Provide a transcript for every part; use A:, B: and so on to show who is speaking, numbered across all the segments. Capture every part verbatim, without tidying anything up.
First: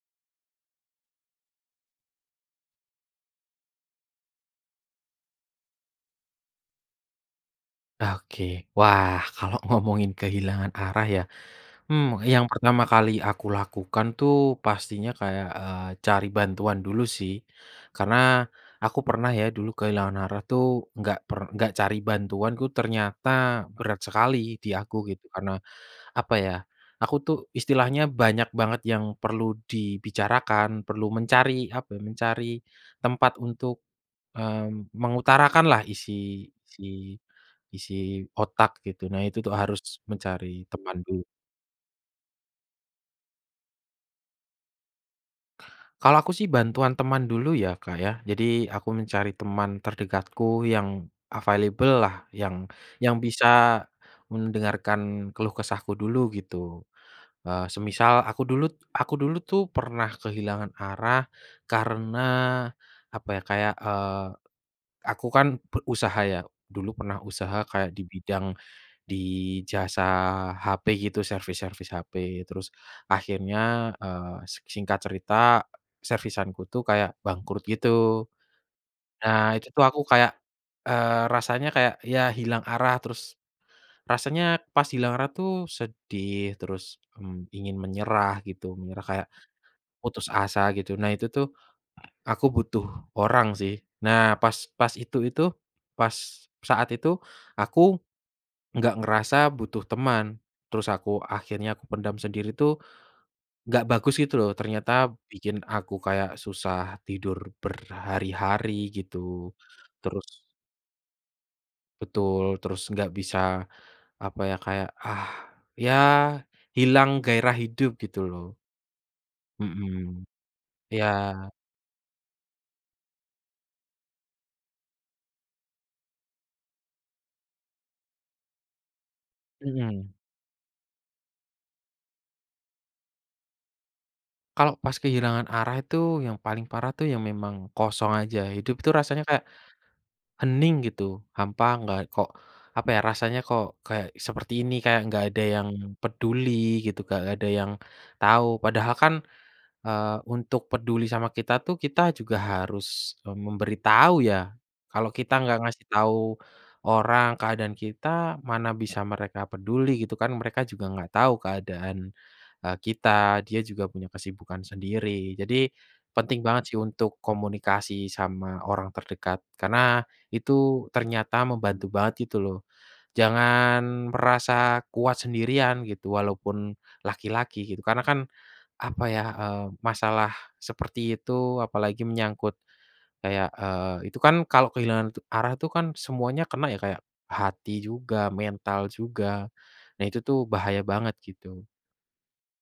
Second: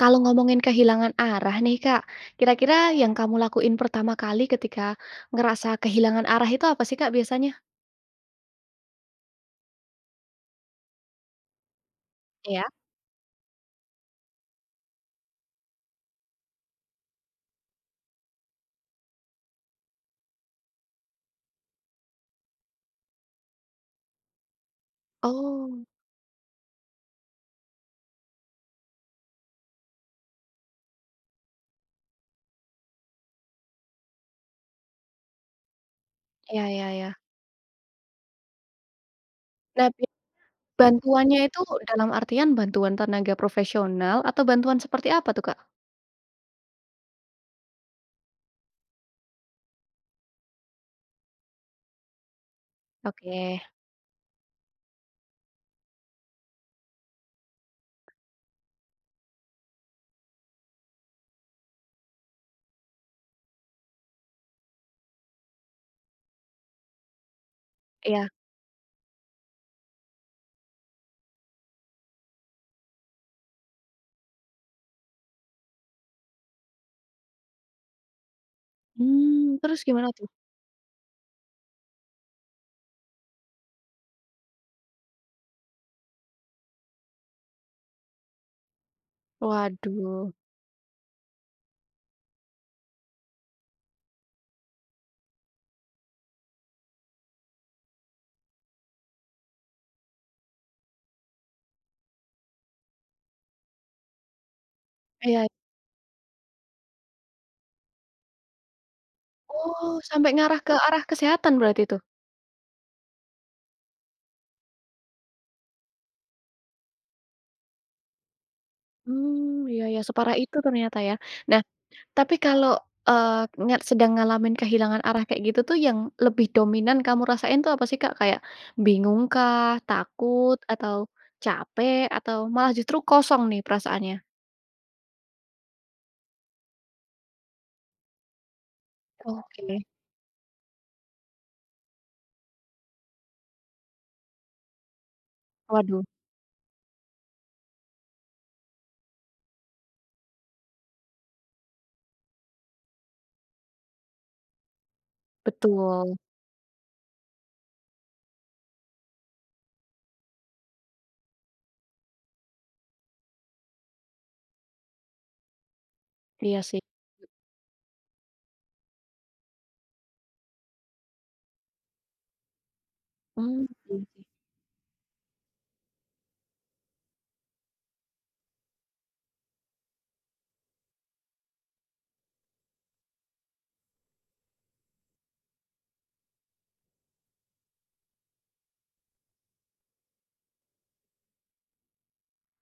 A: Kalau ngomongin kehilangan arah nih Kak, kira-kira yang kamu lakuin pertama kali ketika ngerasa kehilangan arah itu apa sih Kak biasanya?
B: Oke. Wah kalau ngomongin kehilangan arah ya, hmm, yang
A: Iya.
B: pertama kali aku lakukan tuh pastinya kayak, eee, cari bantuan dulu sih. Karena aku pernah ya dulu kehilangan arah tuh nggak per nggak cari bantuan tuh ternyata berat sekali di aku gitu karena
A: Oh.
B: apa ya aku tuh istilahnya banyak banget yang perlu dibicarakan, perlu mencari apa, mencari tempat untuk, mmm, mengutarakanlah isi
A: Iya iya
B: isi
A: iya.
B: isi otak gitu, nah itu tuh harus
A: Nah bi
B: mencari pemandu.
A: bantuannya itu dalam artian bantuan tenaga profesional atau bantuan seperti apa tuh Kak?
B: Kalau aku sih bantuan teman dulu ya Kak ya, jadi aku mencari teman terdekatku yang available lah yang yang bisa
A: Oke.
B: mendengarkan keluh kesahku dulu gitu, eee, semisal aku dulu t aku dulu tuh pernah kehilangan arah karena apa ya, kayak, eee, aku kan pe usaha ya, dulu pernah usaha kayak di
A: Iya.
B: bidang di jasa HP gitu, servis-servis HP, terus akhirnya, eee, sek singkat cerita servisan ku tuh kayak bangkrut gitu. Nah
A: Mmm,
B: itu
A: terus
B: tuh aku
A: gimana tuh?
B: kayak, eee, rasanya kayak ya hilang arah, terus rasanya pas hilang arah tuh sedih, terus, mmm, ingin menyerah gitu, menyerah kayak putus
A: Waduh.
B: asa gitu, nah itu tuh aku butuh orang sih. Nah pas pas itu itu pas saat itu aku nggak ngerasa butuh teman, terus aku akhirnya aku pendam sendiri tuh nggak bagus gitu loh, ternyata
A: Iya.
B: bikin aku kayak susah tidur berhari-hari gitu.
A: Oh, sampai
B: Terus
A: ngarah ke arah kesehatan berarti itu?
B: Betul. Terus nggak bisa apa ya, kayak, ah, ya hilang gairah hidup gitu loh.
A: Mmm, iya iya,
B: Mhm.
A: separah itu ternyata
B: Iya.
A: ya. Nah tapi kalau, eee, nyak sedang ngalamin kehilangan arah kayak gitu tuh yang lebih dominan kamu rasain itu apa sih Kak? Kayak bingung kah,
B: Mhm.
A: takut, atau capek, atau malah justru kosong nih perasaannya?
B: Kalo pas kehilangan arah itu, yang paling parah tuh ya memang kosong aja, hidup tuh rasanya kayak,
A: Oke.
B: hening gitu, hampa nggak, kok apa ya, rasanya kok, kayak seperti ini, kayak nggak ada yang
A: Waduh.
B: peduli gitu, nggak ada yang tahu, padahal kan, eee, untuk peduli sama kita tuh kita juga harus, eee, memberitahu ya? Kalau kita nggak ngasih
A: Betul.
B: tahu orang keadaan kita, mana bisa mereka peduli gitu kan, mereka juga nggak tahu keadaan, eee, kita, dia juga punya kesibukan sendiri. Jadi, penting
A: Iya
B: banget sih
A: sih.
B: untuk komunikasi sama orang terdekat, karena, itu, ternyata membantu banget gitu loh.
A: Hmm. Iya
B: Jangan
A: sih.
B: merasa kuat sendirian, gitu, walaupun laki-laki gitu, karena kan, apa ya, eee, masalah seperti itu, apalagi menyangkut kayak, eee, itu kan kalau kehilangan arah itu kan, semuanya kena ya, kayak, hati juga, mental juga. Nah itu tuh bahaya banget gitu.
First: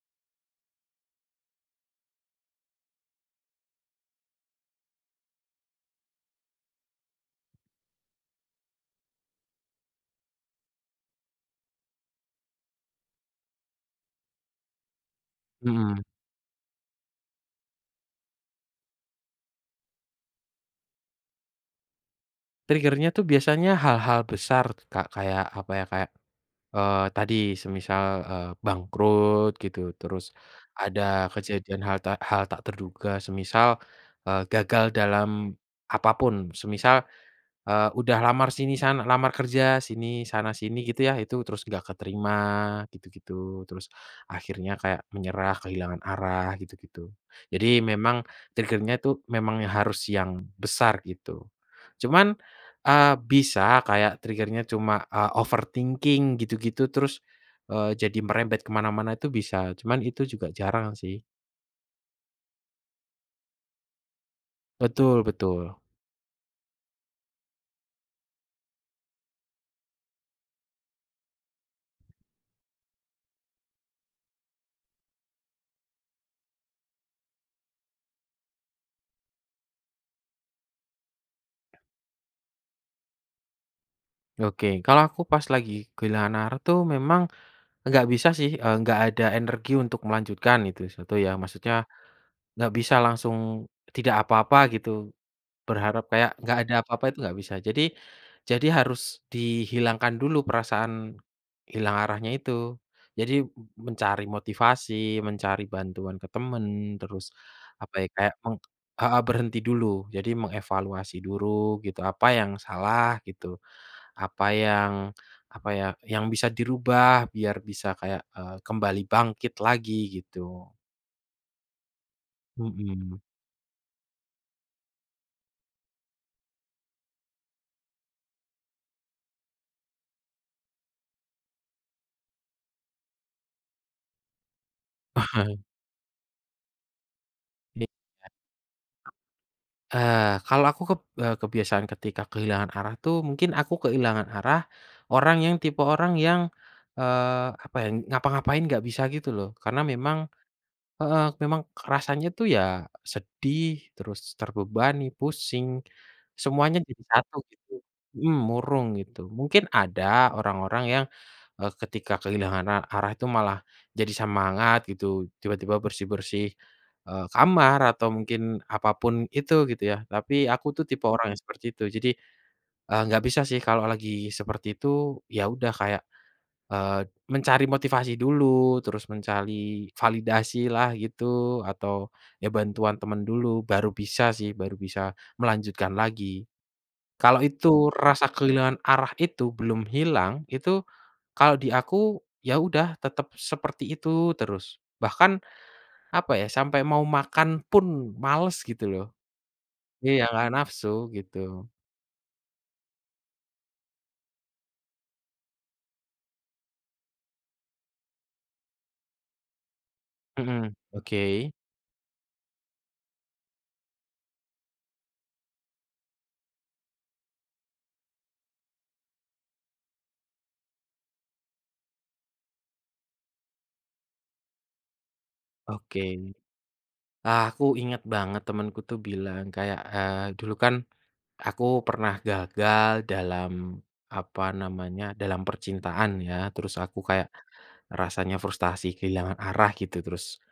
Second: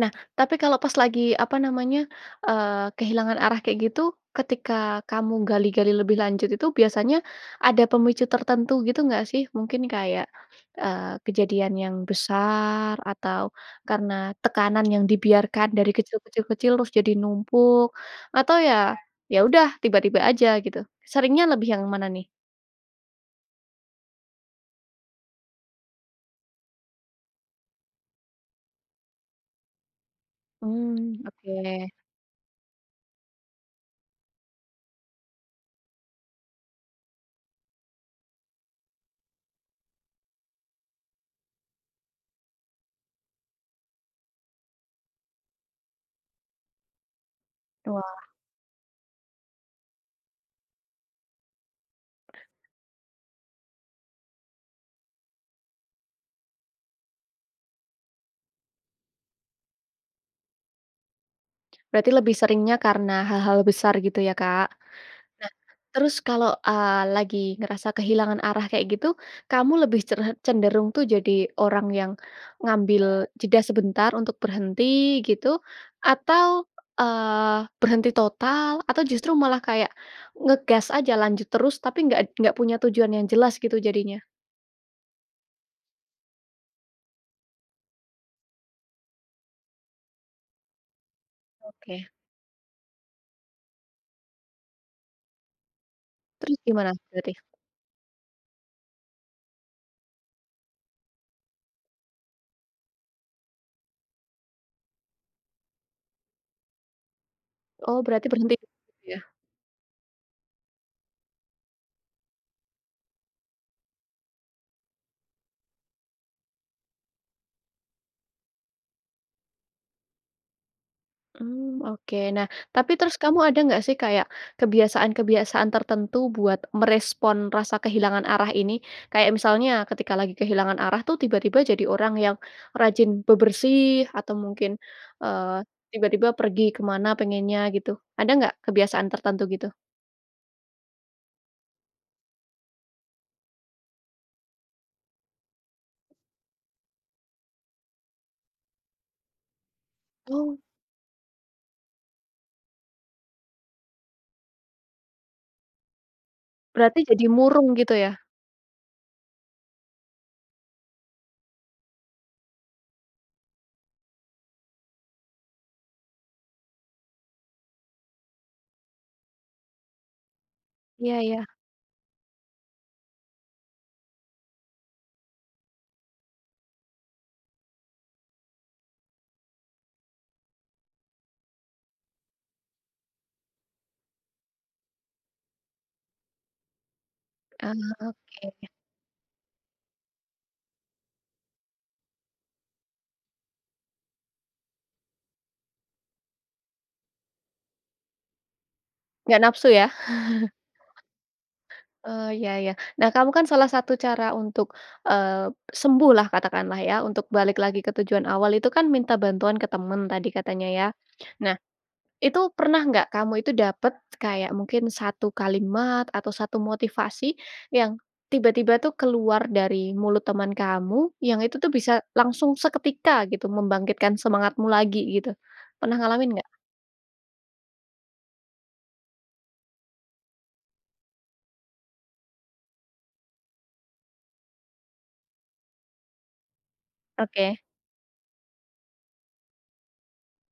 A: Nah tapi kalau pas lagi, apa namanya, eee, kehilangan arah kayak itu, ketika kamu gali-gali lebih lanjut itu, biasanya, ada pemicu tertentu gitu nggak sih? Mungkin kayak, eee, kejadian yang besar, atau, karena tekanan yang dibiarkan dari
B: Mmm.
A: kecil, kecil, kecil, terus jadi numpuk, atau ya, ya udah, tiba-tiba aja gitu. Seringnya lebih yang mana nih?
B: Trigger-nya tuh biasanya hal-hal besar, Kak, kayak apa ya, kayak, eee, tadi semisal, eee, bangkrut gitu, terus,
A: Mmm,
B: ada kejadian
A: oke.
B: hal tak hal tak terduga, semisal, eee, gagal dalam apa pun, semisal, eee, udah lamar sini sana lamar kerja, sini, sana sini gitu ya, itu terus nggak keterima gitu-gitu, terus, akhirnya kayak menyerah kehilangan arah gitu-gitu. Jadi memang,
A: Wah.
B: trigger-nya itu memang harus yang besar gitu. Cuman, eee, bisa kayak trigger-nya, cuma, eee, overthinking gitu-gitu, terus, eee, jadi merembet ke mana-mana itu bisa, cuman itu juga jarang sih.
A: Berarti lebih seringnya karena hal-hal besar gitu ya Kak.
B: Betul
A: Nah
B: betul.
A: terus kalau, eee, lagi ngerasa kehilangan arah kayak gitu, kamu lebih creh cenderung tuh jadi orang yang ngambil jeda sebentar untuk berhenti gitu atau, eee, berhenti total atau justru malah kayak ngegas aja lanjut terus tapi enggak enggak punya tujuan yang jelas gitu jadinya?
B: Oke, kalau aku pas lagi kehilangan arah tuh memang nggak, bisa sih, eee, nggak ada energi untuk melanjutkan itu satu ya maksudnya,
A: Oke.
B: nggak bisa langsung tidak apa-apa gitu, berharap kayak
A: Terus
B: nggak ada
A: gimana
B: apa-apa itu
A: berarti?
B: nggak bisa jadi jadi harus dihilangkan dulu perasaan, hilang arahnya itu. Jadi mencari motivasi, mencari bantuan ke teman terus apa
A: Oh
B: ya
A: berarti
B: kayak
A: berhenti
B: meng
A: dulu ya?
B: heeh, berhenti dulu jadi mengevaluasi duru gitu apa yang salah gitu, apa yang apa ya yang bisa dirubah biar bisa kayak, eee, kembali bangkit lagi gitu.
A: Mmm, oke nah tapi terus
B: Mhm.
A: kamu ada nggak sih kayak kebiasaan-kebiasaan tertentu buat merespon rasa kehilangan arah ini? Kayak misalnya ketika lagi kehilangan arah tuh tiba-tiba jadi orang yang rajin bebersih atau mungkin, eee, tiba-tiba pergi ke mana pengennya
B: Iya.
A: gitu? Ada nggak kebiasaan tertentu gitu?
B: Eee, Kalau aku keb e kebiasaan ketika kehilangan arah tuh mungkin aku kehilangan arah orang yang tipe orang yang, eee, apa ya ngapa-ngapain nggak bisa gitu loh karena memang
A: Wow.
B: heeh, memang kerasanya tuh ya sedih terus terbebani, pusing semuanya
A: Berarti
B: jadi
A: jadi
B: satu gitu,
A: murung gitu ya?
B: mhm, murung gitu mungkin ada orang-orang yang, eee, ketika kehilangan a arah itu malah jadi semangat gitu tiba-tiba bersih-bersih, eee, kamar atau mungkin apa pun itu gitu ya tapi aku tuh tipe
A: Iya
B: orang
A: iya.
B: yang seperti itu jadi, eee, gak bisa sih kalau lagi seperti itu ya udah kayak, eee, mencari motivasi dulu terus mencari validasilah gitu atau ya bantuan teman dulu baru bisa sih baru bisa melanjutkan lagi. Kalau itu
A: Ah,
B: rasa
A: oke.
B: kehilangan arah itu belum hilang itu, kalau di aku ya udah tetap seperti itu terus, bahkan apa ya sampai mau makan pun malas gitu loh.
A: Nggak nafsu ya?
B: Iya gak nafsu gitu.
A: Eee, iya iya, nah kamu kan salah satu cara untuk, eee, sembuhlah katakanlah ya untuk balik lagi ke tujuan awal itu kan minta bantuan ke teman tadi katanya
B: Mhm,
A: ya,
B: oke.
A: nah itu pernah nggak kamu itu dapat kayak mungkin satu kalimat atau satu motivasi yang tiba-tiba tuh keluar dari mulut teman kamu yang itu tuh bisa langsung seketika gitu membangkitkan semangatmu lagi gitu, pernah
B: Oke,
A: ngalamin nggak?
B: aku ingat banget temanku tuh bilang kayak, eee, dulu kan, aku pernah gagal dalam, apa namanya dalam percintaan ya terus aku kayak
A: Oke.
B: rasanya frustrasi kehilangan arah gitu terus,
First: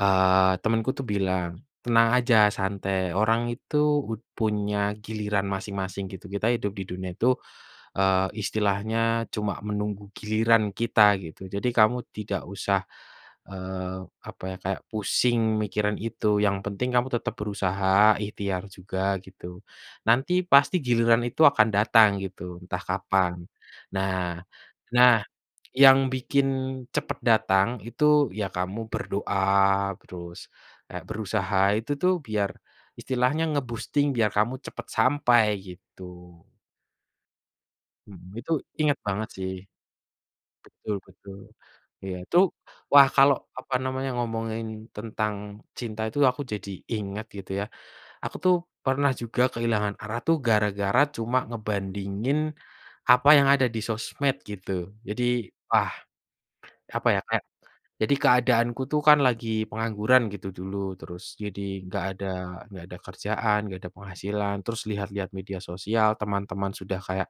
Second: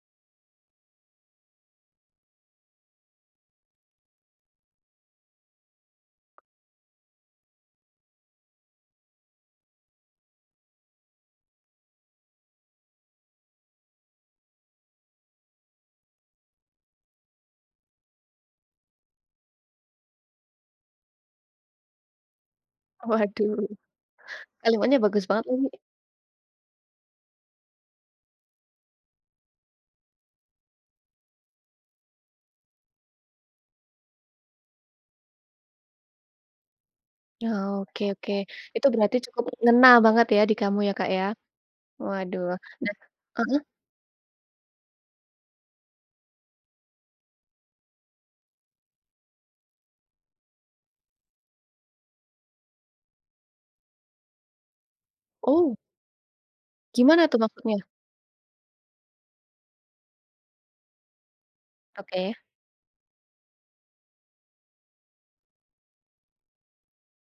B: eee, temanku tuh bilang, "Tenang aja santai orang itu ud punya giliran masing-masing, gitu. Kita hidup di dunia itu, eee, istilahnya cuma menunggu giliran kita, gitu. Jadi kamu tidak usah, eee, apa ya kayak pusing mikirin itu, yang penting kamu tetap berusaha, ikhtiar juga gitu, nanti pasti giliran itu akan datang gitu, entah kapan,
A: Waduh,
B: nah
A: kalimatnya
B: nah
A: bagus banget lagi.
B: yang bikin cepat datang itu ya kamu berdoa terus kayak berusaha itu tuh biar istilahnya nge-boosting biar kamu cepat sampai." gitu.
A: Oke oke,
B: Mhm, itu
A: itu
B: ingat
A: berarti
B: banget
A: cukup
B: sih.
A: ngena banget ya di kamu ya
B: Betul
A: Kak ya?
B: betul, iya itu
A: Waduh nah
B: wah kalau
A: heeh.
B: apa namanya ngomongin tentang cinta itu aku jadi ingat gitu ya. Aku tuh pernah juga kehilangan arah tuh gara-gara cuma ngebandingin apa yang ada di sosmed gitu, jadi
A: Oh.
B: wah apa ya
A: Gimana tuh
B: kayak,
A: maksudnya?
B: jadi keadaanku tuh kan lagi pengangguran gitu dulu terus jadi gak ada
A: Oke.
B: gak ada kerjaan gak ada penghasilan terus lihat-lihat media sosial teman-teman sudah kayak,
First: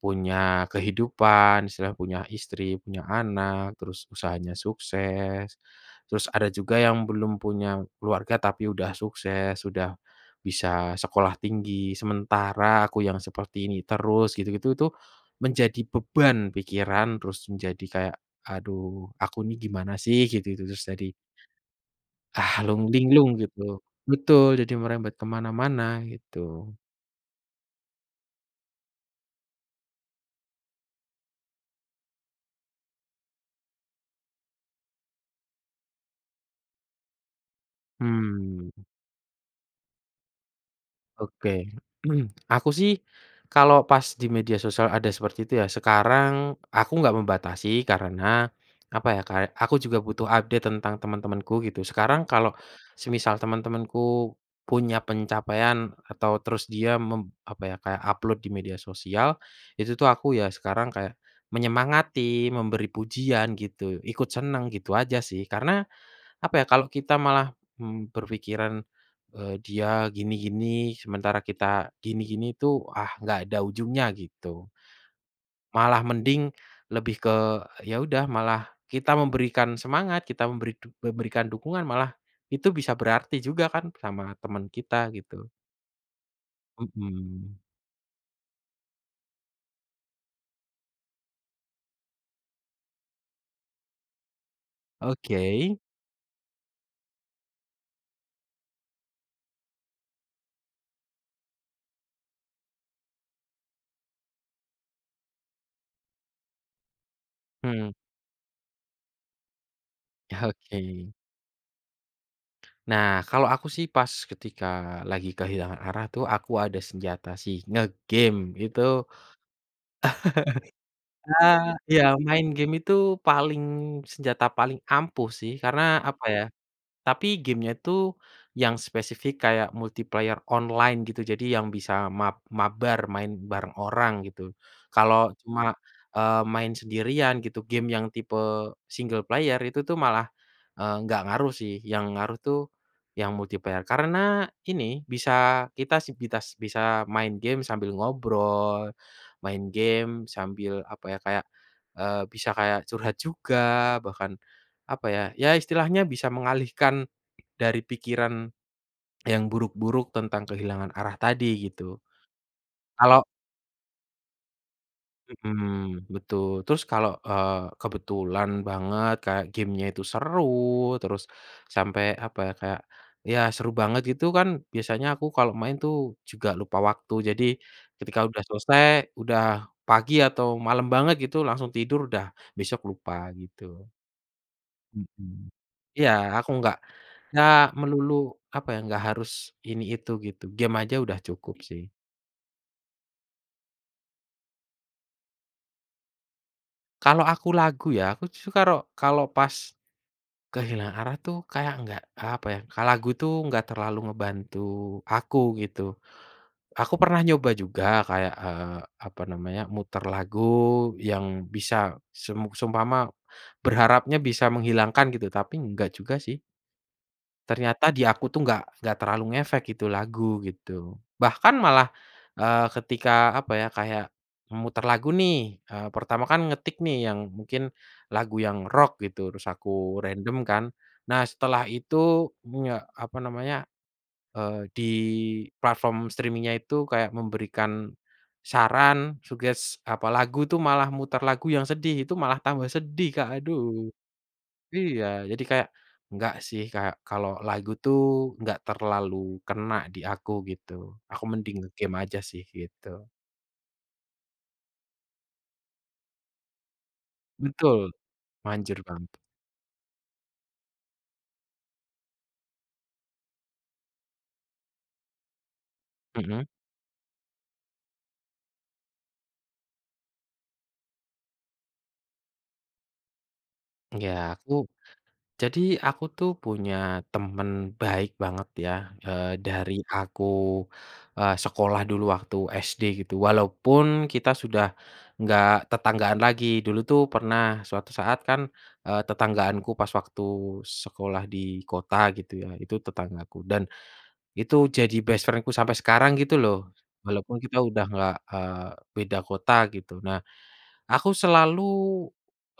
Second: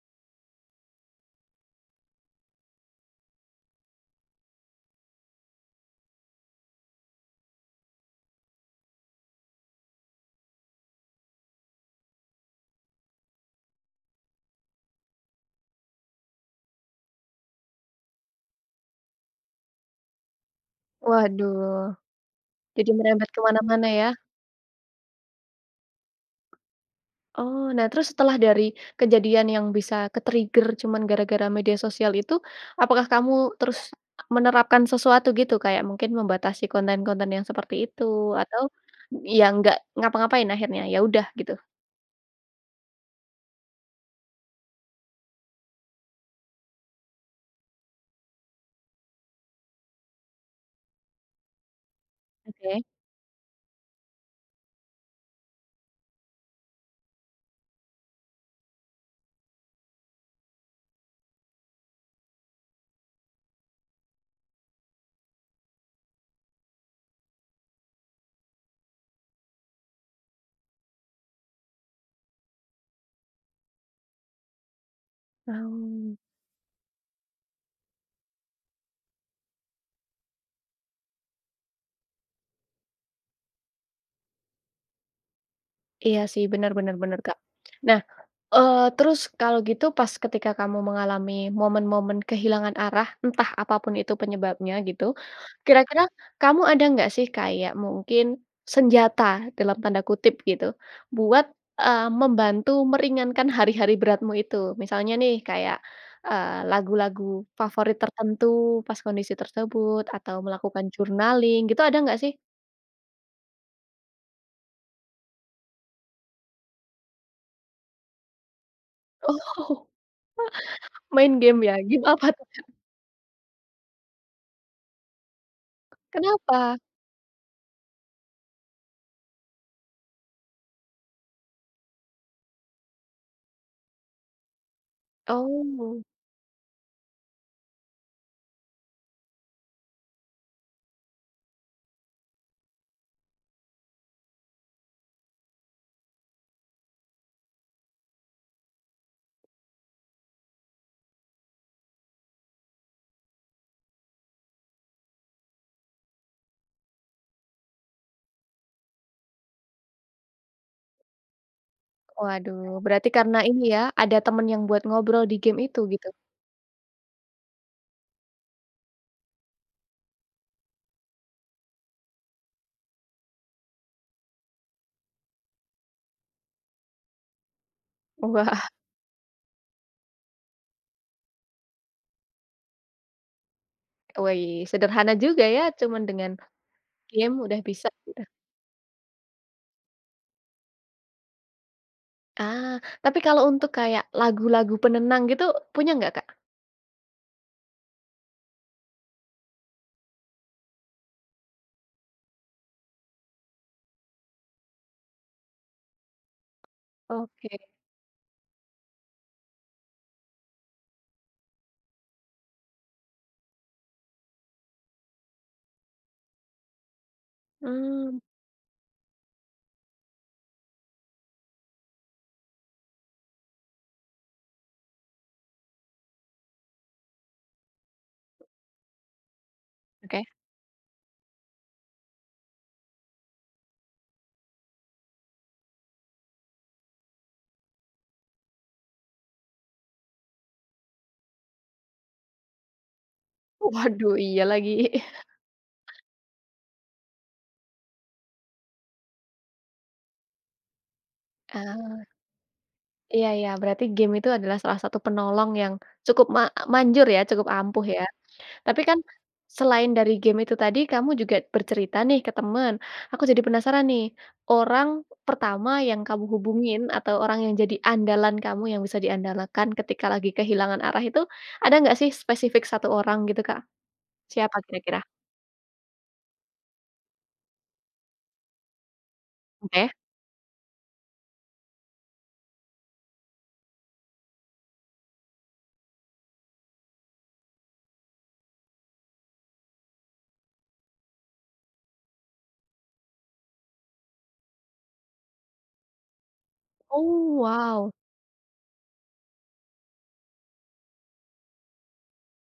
B: punya kehidupan istilahnya punya istri punya anak terus usahanya sukses, terus ada juga yang belum punya keluarga tapi sudah sukses, sudah bisa sekolah tinggi sementara aku yang seperti ini terus gitu-gitu itu menjadi beban pikiran terus menjadi kayak, "Aduh aku nih gimana sih gitu-gitu terus." jadi
A: Waduh,
B: ah, lung
A: jadi merembet
B: linglung
A: ke
B: gitu,
A: mana-mana ya.
B: betul, jadi merembet kemana-mana gitu.
A: Oh nah terus setelah dari kejadian yang bisa ke-trigger cuman gara-gara media sosial itu, apakah kamu terus menerapkan sesuatu gitu? Kayak mungkin membatasi konten-konten yang seperti itu? Atau
B: Mmm.
A: ya enggak ngapa-ngapain akhirnya, ya udah gitu?
B: Oke aku sih kalau pas di media sosial ada seperti itu ya sekarang aku nggak membatasi karena, apa ya Kak aku juga butuh update tentang teman-temanku gitu sekarang kalau
A: Oke.
B: semisal teman-temanku punya pencapaian atau terus dia mem apa ya kayak upload di media sosial, itu tuh aku ya sekarang kayak menyemangati memberi pujian gitu, ikut senang gitu aja sih karena, apa ya kalau kita malah, mmm, berpikiran, eee, dia gini-gini sementara kita gini-gini itu ah enggak ada ujungnya gitu, malah
A: Oh.
B: mending lebih ke ya udah malah kita memberikan semangat, kita memberi du memberikan dukungan malah itu bisa berarti juga kan sama teman kita gitu.
A: Iya sih, bener bener bener, Kak.
B: Mhm.
A: Nah, eee, terus, kalau gitu, pas ketika kamu mengalami momen-momen kehilangan arah, entah apapun itu penyebabnya gitu.
B: Oke.
A: Kira-kira kamu ada nggak sih kayak, mungkin "senjata" dalam tanda kutip gitu, buat eee, membantu meringankan hari-hari beratmu itu? Misalnya nih, kayak, eee, lagu-lagu
B: Hmm.
A: favorit tertentu, pas kondisi tersebut, atau
B: Ya,
A: melakukan
B: oke.
A: journaling, gitu. Ada enggak sih?
B: Nah, kalau aku sih, pas ketika lagi kehilangan arah tuh aku ada senjata sih, nge-game itu.
A: Oh, main game ya?
B: Ya, iya,
A: Game apa tuh,
B: main
A: Kak?
B: game itu paling senjata paling ampuh sih, karena apa ya
A: Kenapa?
B: tapi game-nya tuh yang spesifik kayak multiplayer online gitu. Jadi yang bisa mab mabar, main bareng orang gitu. Kalau cuma,
A: Oh.
B: eee, main sendirian gitu, game yang tipe single player itu tuh malah, eee, enggak ngaruh sih. Yang ngaruh tuh yang multiplayer, karena ini bisa kita si bitas bisa main game sambil ngobrol, main game sambil apa ya, kayak, eee, bisa kayak curhat juga. Bahkan apa ya, ya istilahnya bisa mengalihkan dari pikiran yang buruk-buruk tentang kehilangan arah tadi gitu,
A: Waduh, berarti
B: kalau
A: karena ini ya, ada teman yang buat ngobrol di game itu,
B: Mhm,
A: gitu.
B: betul. Terus kalau, eee, kebetulan banget kayak game-nya itu seru terus sampai apa ya, kayak, ya seru banget gitu kan biasanya aku kalau main tuh juga lupa waktu. Jadi, ketika udah
A: Wah.
B: selesai, udah pagi atau malam banget gitu langsung tidur udah besok lupa gitu.
A: Wih, sederhana
B: Mhm,
A: juga ya cuma
B: iya
A: dengan
B: aku enggak
A: game
B: enggak
A: udah bisa
B: melulu
A: udah
B: apa ya, enggak harus ini itu gitu. Game saja sudah cukup sih.
A: Ah. Tapi kalau untuk kayak lagu-lagu penenang gitu punya nggak Kak?
B: Kalau aku lagu ya, aku tuh karo kalau pas kehilangan arah tuh kayak nggak, apa ya, ka lagu itu nggak terlalu ngebantu aku gitu. Aku pernah nyoba
A: Oke.
B: juga kayak, eee, apa namanya, mutar lagu yang bisa sem seumpama berharapnya bisa menghilangkan gitu, tapi enggak juga sih. Ternyata di
A: Mmm.
B: aku tuh nggak nggak terlalu ngefek gitu lagu, gitu. Bahkan malah, eee, ketika, apa ya, kayak memutar lagu nih, eee, pertama kan ngetik nih yang mungkin lagu yang rock gitu, terus aku
A: Oke.
B: random kan. Nah, setelah itu, mmm, ya, apa namanya, eee, di platform streaming-nya itu kayak memberikan saran, suggest, apa, lagu itu, malah mutar lagu yang sedih, itu malah tambah sedih Kak, aduh.
A: Waduh, iya lagi.
B: Iya, jadi kayak, "Nggak sih, kayak kalau lagu itu nggak terlalu kena di aku." gitu. Aku mending nge-game
A: Ah.
B: aja sih gitu.
A: Iya iya. Berarti game itu adalah salah satu penolong yang cukup ma manjur, ya, cukup ampuh
B: Betul.
A: ya? Tapi
B: Manjur
A: kan,
B: bang.
A: selain dari game itu tadi, kamu juga bercerita nih ke teman, aku jadi penasaran nih, orang pertama yang kamu
B: Mhm.
A: hubungin atau orang yang jadi andalan kamu, yang bisa diandalkan ketika lagi kehilangan arah itu, ada nggak sih spesifik satu orang gitu Kak?
B: Ya, aku
A: Siapa kira-kira?
B: jadi aku tuh punya temen baik banget ya, eee, dari
A: Oke.
B: aku, eee, sekolah dulu waktu SD gitu, walaupun kita sudah nggak tetanggaan lagi. Dulu tuh pernah suatu saat kan, eee, tetanggaanku pas waktu sekolah di kota gitu ya itu tetanggaku, dan itu jadi best friend-ku sampai sekarang gitu loh.
A: Oh,
B: Walaupun kita udah
A: wow!
B: nggak, eee, beda kota gitu. Nah, aku selalu,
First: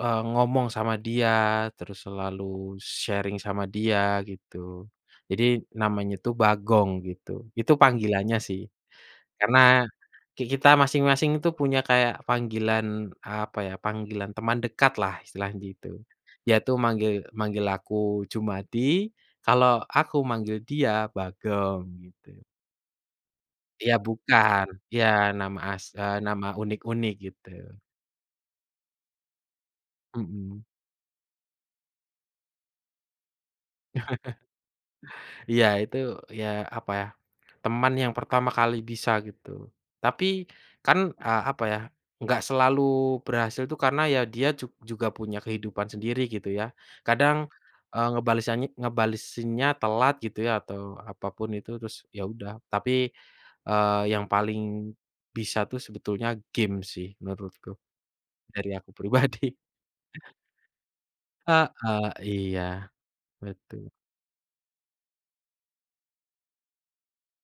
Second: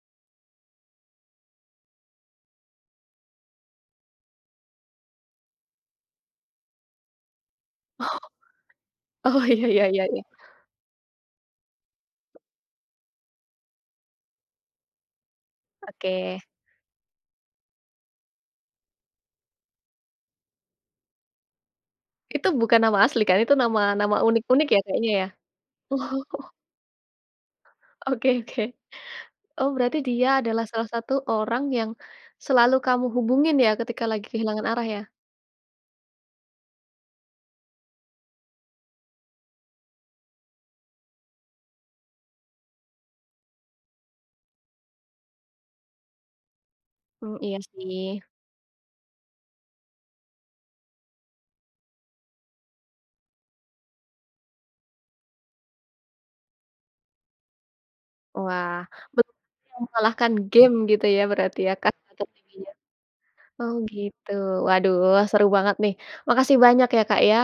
B: eee, ngomong sama dia, terus selalu sharing sama dia gitu. Jadi, namanya itu Bagong gitu. Itu
A: Oh.
B: panggilannya sih.
A: Oh, ya
B: Karena
A: ya ya ya.
B: ki kita masing-masing itu punya kayak panggilan, apa ya, panggilan teman dekatlah, istilahnya gitu.
A: Oke.
B: Dia tuh manggil manggil aku Jumadi, kalau aku manggil dia Bagong gitu.
A: Itu bukan nama asli kan? Itu nama
B: Ya,
A: nama unik-unik
B: bukan.
A: ya
B: Ya
A: kayaknya?
B: nama as eee, nama
A: Oh.
B: unik-unik, gitu.
A: Oke oke. Oh berarti dia
B: Mhm.
A: adalah salah satu orang yang selalu kamu hubungin ya ketika lagi kehilangan arah ya?
B: Iya, itu, ya, apa ya, teman yang pertama kali bisa gitu. Tapi, kan, eee, apa ya, enggak selalu berhasil itu karena ya dia jug juga punya kehidupan sendiri gitu ya.
A: Mmm,
B: Kadang,
A: iya,
B: eee,
A: sih.
B: ngebalesanya ngebalesinnya telat gitu ya, atau apapun itu, terus ya udah. Tapi, eee, yang paling bisa tuh sebetulnya game sih menurutku. Dari
A: Wah.
B: aku
A: Belum
B: pribadi.
A: ada yang mengalahkan game, gitu ya, berarti ya
B: Heeh.
A: tahta
B: Iya,
A: tertingginya? Oh
B: betu.
A: gitu. Waduh, seru banget nih. Makasih banyak ya Kak ya,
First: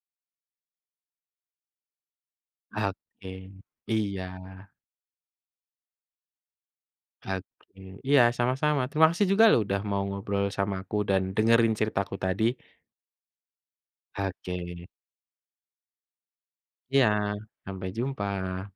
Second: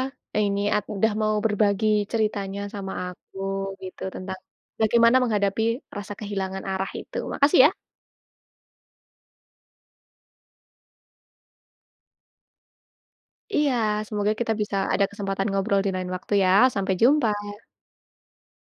A: ini at udah mau berbagi ceritanya sama aku
B: Oke.
A: gitu,
B: Iya.
A: tentang bagaimana menghadapi rasa kehilangan arah itu.
B: Oke.
A: Makasih ya!
B: Iya, sama-sama. Terima kasih juga loh udah mau ngobrol sama aku dan dengerin ceritaku tadi.
A: Iya. Semoga kita bisa
B: Oke.
A: ada kesempatan ngobrol di lain waktu ya. Sampai
B: Iya.
A: jumpa.
B: Sampai jumpa.